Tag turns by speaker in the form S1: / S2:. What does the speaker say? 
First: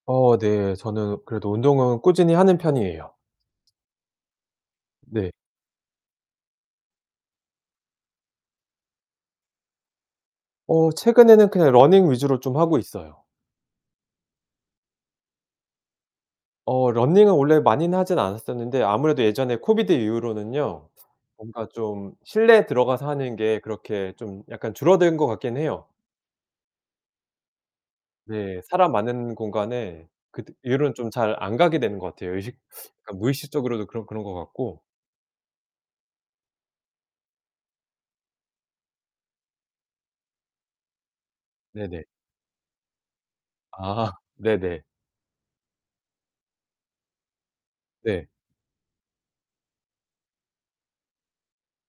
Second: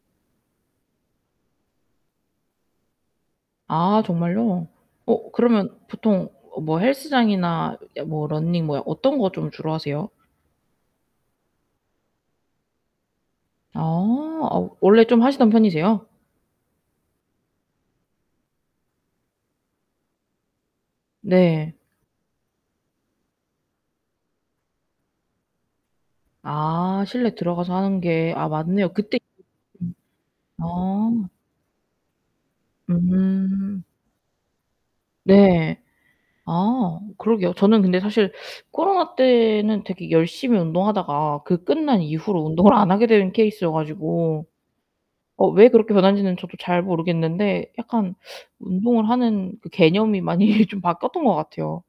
S1: 어 네. 저는 그래도 운동은 꾸준히 하는 편이에요.
S2: 아 정말요?
S1: 네.
S2: 어 그러면 보통 어 뭐 헬스장이나 예 뭐 런닝 뭐 어떤 거 좀 주로 하세요?
S1: 어 최근에는 그냥 러닝 위주로 좀 하고 있어요.
S2: 아. 어 원래 좀 하시던 편이세요?
S1: 어 러닝은 원래 많이 하진 않았었는데 아무래도 예전에 COVID 이후로는요. 뭔가
S2: 네.
S1: 좀 실내에 들어가서 하는 게 그렇게 좀 약간 줄어든 것 같긴 해요.
S2: 아 실내 들어가서 하는 게. 아
S1: 네. 사람
S2: 맞네요. 그때
S1: 많은
S2: [unintelligible]
S1: 공간에 그때 이후로는
S2: 아.
S1: 잘 안 가게 되는 것 같아요. 의식 그러니까
S2: 음.
S1: 무의식적으로도 그런 그런 것 같고.
S2: 네. 아 그러게요. 저는 근데 사실 코로나때는 되게 열심히 운동하다가 그 끝난
S1: 네네.
S2: 이후로 운동을 안하게 된 케이스여
S1: 아.
S2: 가지고.
S1: 네네.
S2: 어 왜 그렇게 변하는지는 저도 잘 모르겠는데 약간
S1: 네.
S2: 운동을 하는 그 개념이 많이 좀 바뀌었던 것 같아요.